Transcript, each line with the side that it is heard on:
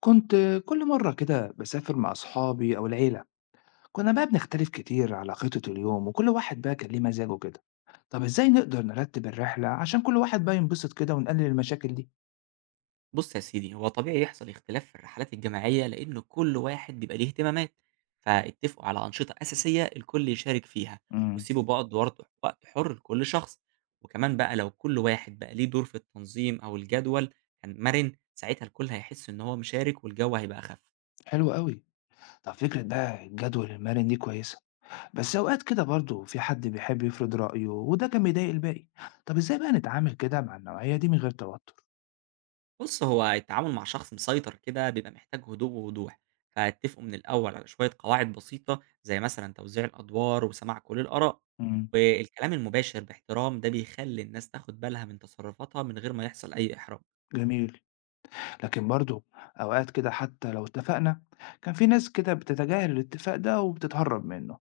left: كنت كل مرة كده بسافر مع أصحابي أو العيلة. كنا بقى بنختلف كتير على خطة اليوم، وكل واحد بقى كان ليه مزاجه كده. طب إزاي نقدر نرتب الرحلة عشان كل واحد بقى ينبسط كده ونقلل المشاكل دي؟
right: بُص يا سيدي، هو طبيعي يحصل اختلاف في الرحلات الجماعية، لإن كل واحد بيبقى ليه اهتمامات، فاتفقوا على أنشطة أساسية الكل يشارك فيها،
left: امم.
right: وسيبوا بعض برضه وقت حُر لكل شخص، وكمان بقى لو كل واحد بقى ليه دور في التنظيم أو الجدول كان مَرِن، ساعتها الكل هيحس إن هو مشارك والجو هيبقى أخف.
left: حلو قوي. طب فكرة بقى الجدول المرن دي كويسة، بس أوقات كده برضه في حد بيحب يفرض رأيه وده كان بيضايق الباقي. طب إزاي بقى نتعامل كده مع النوعية دي من غير توتر؟
right: بُص، هو التعامل مع شخص مسيطر كده بيبقى محتاج هدوء ووضوح، فاتفقوا من الأول على شوية قواعد بسيطة زي مثلًا توزيع الأدوار وسماع كل الآراء،
left: امم.
right: والكلام المباشر باحترام ده بيخلّي الناس تاخد بالها من تصرفاتها من غير ما يحصل أي إحراج.
left: جميل. لكن برضه أوقات كده حتى لو اتفقنا كان في ناس كده بتتجاهل الاتفاق ده وبتتهرب منه.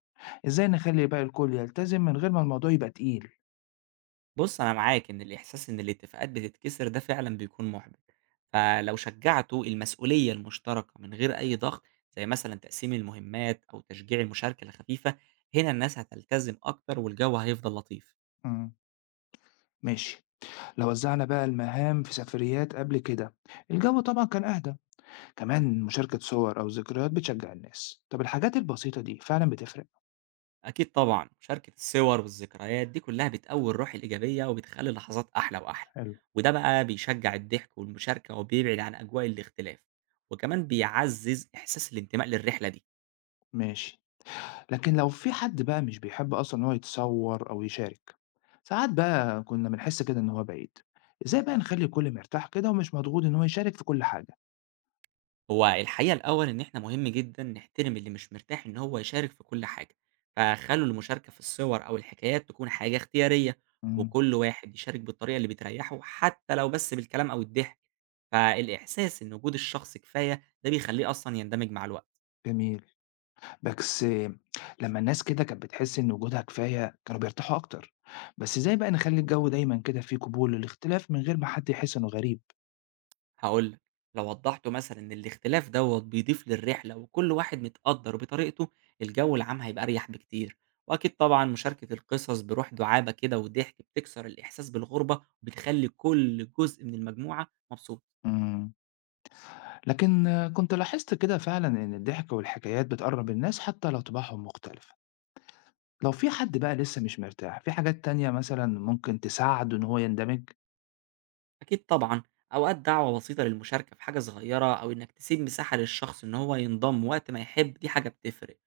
left: إزاي نخلي بقى الكل يلتزم من غير ما الموضوع يبقى تقيل؟
right: بُص، أنا معاك إن الإحساس إن الاتفاقات بتتكسر ده فعلًا بيكون مُحبِط، فلو شجّعتوا المسؤولية المشتركة من غير أي ضغط زي مثلًا تقسيم المهمات أو تشجيع المشاركة الخفيفة، هنا الناس هتلتزم أكتر والجو هيفضل لطيف.
left: مم. ماشي. لو وزعنا بقى المهام في سفريات قبل كده الجو طبعا كان أهدى. كمان مشاركة صور أو ذكريات بتشجع الناس، طب الحاجات البسيطة دي فعلا بتفرق؟
right: أكيد طبعًا، مشاركة الصور والذكريات دي كلّها بتقوّي الروح الإيجابية وبتخلّي اللحظات أحلى وأحلى،
left: حلو.
right: وده بقى بيشجّع الضحك والمشاركة وبيبعد عن أجواء الاختلاف، وكمان بيعزّز إحساس الانتماء للرحلة دي.
left: ماشي. لكن لو في حد بقى مش بيحب أصلًا إن هو يتصوّر أو يشارك، ساعات بقى كُنّا بنحس كده إن هو بعيد، إزاي بقى نخلّي الكل مرتاح كده ومش مضغوط إن هو يشارك في كل حاجة؟
right: هو الحقيقة الأول إن إحنا مهم جدًا نحترم اللي مش مرتاح إن هو يشارك في كل حاجة، فخلّوا المشاركة في الصور أو الحكايات تكون حاجة اختيارية،
left: إمم.
right: وكل واحد يشارك بالطريقة اللي بتريّحه حتى لو بس بالكلام أو الضحك، فالإحساس إن وجود الشخص كفاية ده بيخلّيه أصلًا يندمج مع الوقت.
left: جميل. بس لمّا الناس كده كانت بتحس إن وجودها كفاية كانوا بيرتاحوا أكتر، بس إزاي بقى نخلّي الجو دايمًا كده فيه قبول للاختلاف من غير ما حد يحس إنه غريب؟
right: هاقول لك، لو وضّحت مثلًا إن الاختلاف دوّة بيضيف للرحلة وكل واحد متقدّر بطريقته، الجو العام هيبقى أريح بكتير، وأكيد طبعًا مشاركة القصص بروح دُعابة كده وضحك بتكسر الإحساس بالغربة وبتخلّي كل جزء من المجموعة مبسوط.
left: إمم. لكن كنت لاحظت كده فعلًا إن الضحك والحكايات بتقرّب الناس حتى لو طباعهم مختلفة. لو في حد بقى لسه مش مرتاح، في حاجات تانية مثلًا ممكن تساعده إن هو يندمج؟
right: أكيد طبعًا، أوقات دعوة بسيطة للمشاركة في حاجة صغيرة أو إنك تسيب مساحة للشخص إن هو ينضم وقت ما يحب دي حاجة بتفرق،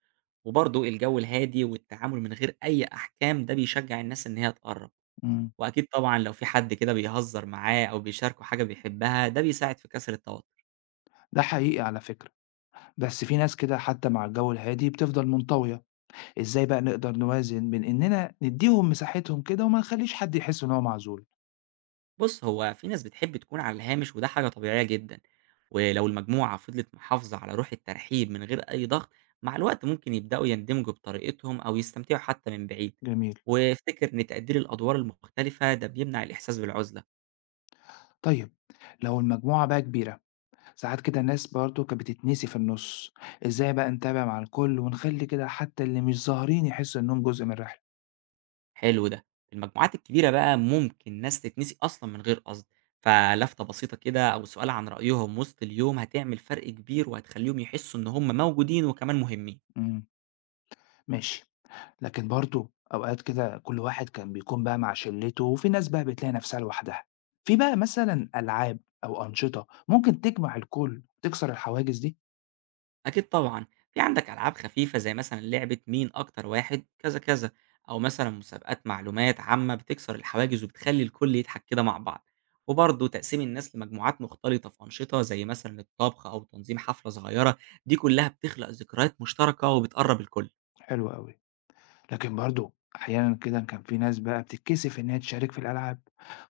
right: وبرضه الجو الهادي والتعامل من غير أي أحكام ده بيشجّع الناس إن هي تقرّب.
left: إمم.
right: وأكيد طبعًا لو في حد كده بيهزّر معاه أو بيشاركه حاجة بيحبها، ده بيساعد في كسر التوتر.
left: ده حقيقي على فكرة، بس في ناس كده حتى مع الجو الهادي بتفضل منطوية، إزاي بقى نقدر نوازن بين إننا نديهم مساحتهم كده وما نخليش حد يحس إن هو معزول؟
right: بُص، هو في ناس بتحب تكون على الهامش وده حاجة طبيعية جدًا، ولو المجموعة فضلت محافظة على روح الترحيب من غير أي ضغط، مع الوقت ممكن يبدأوا يندمجوا بطريقتهم أو يستمتعوا حتى من بعيد.
left: جميل.
right: وافتكر إن تقدير الأدوار المختلفة ده بيمنع الإحساس بالعزلة.
left: طيب، لو المجموعة بقى كبيرة، ساعات كده ناس برضه كانت بتتنسي في النُص، إزاي بقى نتابع مع الكل ونخلي كده حتى اللي مش ظاهرين يحسوا إنهم جزء من الرحلة؟
right: حلو ده. في المجموعات الكبيرة بقى ممكن ناس تتنسي أصلًا من غير قصد، فلفتة بسيطة كده أو سؤال عن رأيهم وسط اليوم هتعمل فرق كبير وهتخلّيهم يحسّوا إن هم موجودين وكمان مهمين.
left: إمم. ماشي. لكن برضه أوقات كده كل واحد كان بيكون بقى مع شلته، وفي ناس بقى بتلاقي نفسها لوحدها. في بقى مثلا ألعاب أو أنشطة ممكن تجمع الكل وتكسر الحواجز دي؟
right: أكيد طبعًا، في عندك ألعاب خفيفة زي مثلًا لعبة مين أكتر واحد كذا، كذا، أو مثلًا مسابقات معلومات عامة بتكسر الحواجز وبتخلّي الكل يضحك كده مع بعض. وبرضه تقسيم الناس لمجموعات مختلطة في أنشطة زي مثلًا الطبخ أو تنظيم حفلة صغيرة، دي كلّها بتخلق ذكريات مشتركة وبتقرّب الكل.
left: حلو قوي. لكن برضه أحيانا كده كان في ناس بقى بتتكسف إنها تشارك في الألعاب،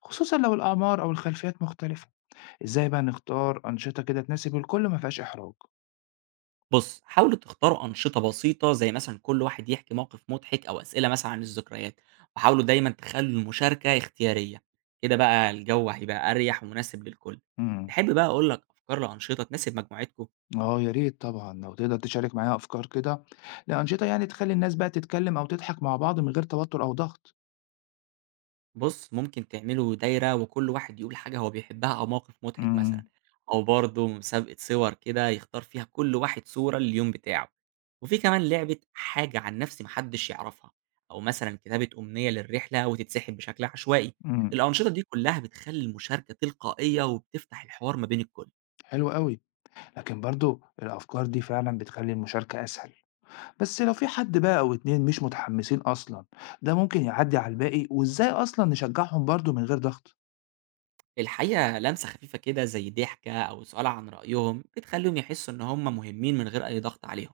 left: خصوصا لو الأعمار أو الخلفيات مختلفة. إزاي بقى نختار أنشطة كده تناسب الكل ما فيهاش إحراج؟
right: بُص، حاولوا تختاروا أنشطة بسيطة زي مثلًا كل واحد يحكي موقف مضحك أو أسئلة مثلًا عن الذكريات، وحاولوا دايمًا تخلّوا المشاركة اختيارية، كده بقى الجو هيبقى أريح ومناسب للكل.
left: امم.
right: تحب بقى أقول لك أفكار لأنشطة تناسب مجموعتكم؟
left: اه يا ريت طبعا، لو تقدر تشارك معايا أفكار كده لأنشطة يعني تخلي الناس بقى تتكلم أو تضحك مع بعض من غير توتر أو ضغط.
right: بُص، ممكن تعملوا دايرة وكل واحد يقول حاجة هو بيحبها أو موقف مضحك مثلًا،
left: امم.
right: أو برضه مسابقة صور كده يختار فيها كل واحد صورة لليوم بتاعه، وفي كمان لعبة حاجة عن نفسي ما حدش يعرفها، أو مثلًا كتابة أمنية للرحلة وتتسحب بشكل عشوائي،
left: إمم.
right: الأنشطة دي كلها بتخلّي المشاركة تلقائية وبتفتح الحوار ما بين الكل.
left: حلو أوي، لكن برضه الأفكار دي فعلًا بتخلّي المشاركة أسهل، بس لو في حد بقى أو 2 مش متحمسين أصلًا، ده ممكن يعدّي على الباقي، وإزاي أصلًا نشجعهم برضه من غير ضغط؟
right: الحقيقة لمسة خفيفة كده زي ضحكة أو سؤال عن رأيهم بتخليهم يحسوا إن هم مهمين من غير أي ضغط عليهم،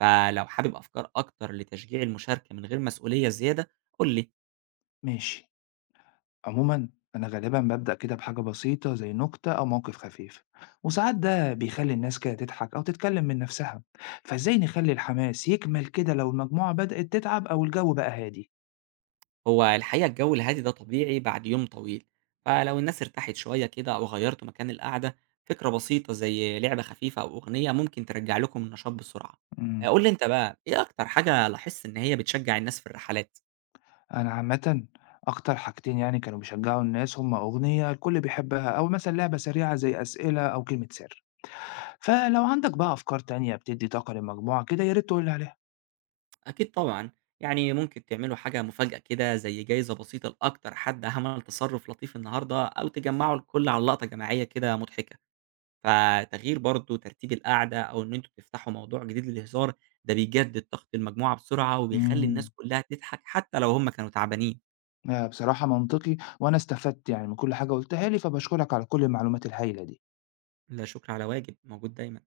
right: فلو حابب أفكار أكتر لتشجيع المشاركة من غير مسؤولية زيادة قول لي.
left: ماشي. عمومًا أنا غالبًا بابدأ كده بحاجة بسيطة زي نكتة أو موقف خفيف، وساعات ده بيخلّي الناس كده تضحك أو تتكلم من نفسها، فإزاي نخلّي الحماس يكمل كده لو المجموعة بدأت تتعب أو الجو بقى هادي؟
right: هو الحقيقة الجو الهادي ده طبيعي بعد يوم طويل، فلو الناس ارتاحت شوية كده أو غيرتوا مكان القعدة، فكرة بسيطة زي لعبة خفيفة أو أغنية ممكن ترجع لكم النشاط بسرعة. آه،
left: إمم.
right: قول لي أنت بقى إيه أكتر حاجة لاحظت إن هي بتشجع الناس في الرحلات؟
left: أنا عامةً أكتر حاجتين يعني كانوا بيشجّعوا الناس هُم أغنية الكل بيحبها أو مثلًا لعبة سريعة زي أسئلة أو كلمة سر، فلو عندك بقى أفكار تانية بتدّي طاقة للمجموعة كده يا ريت تقول لي عليها.
right: أكيد طبعًا، يعني ممكن تعملوا حاجة مفاجأة كده زي جايزة بسيطة لأكتر حد عمل تصرُّف لطيف النهارده، أو تجمّعوا الكل على لقطة جماعية كده مضحكة، فتغيير برضه ترتيب القعدة أو إن أنتم تفتحوا موضوع جديد للهزار، ده بيجدد طاقة المجموعة بسرعة وبيخلّي
left: إمم،
right: الناس كلّها تضحك حتى لو هُم كانوا تعبانين.
left: بصراحة منطقي وأنا استفدت يعني من كل حاجة قُلتها لي، فباشكرك على كل المعلومات الهايلة دي.
right: لا شكر على واجب، موجود دايمًا.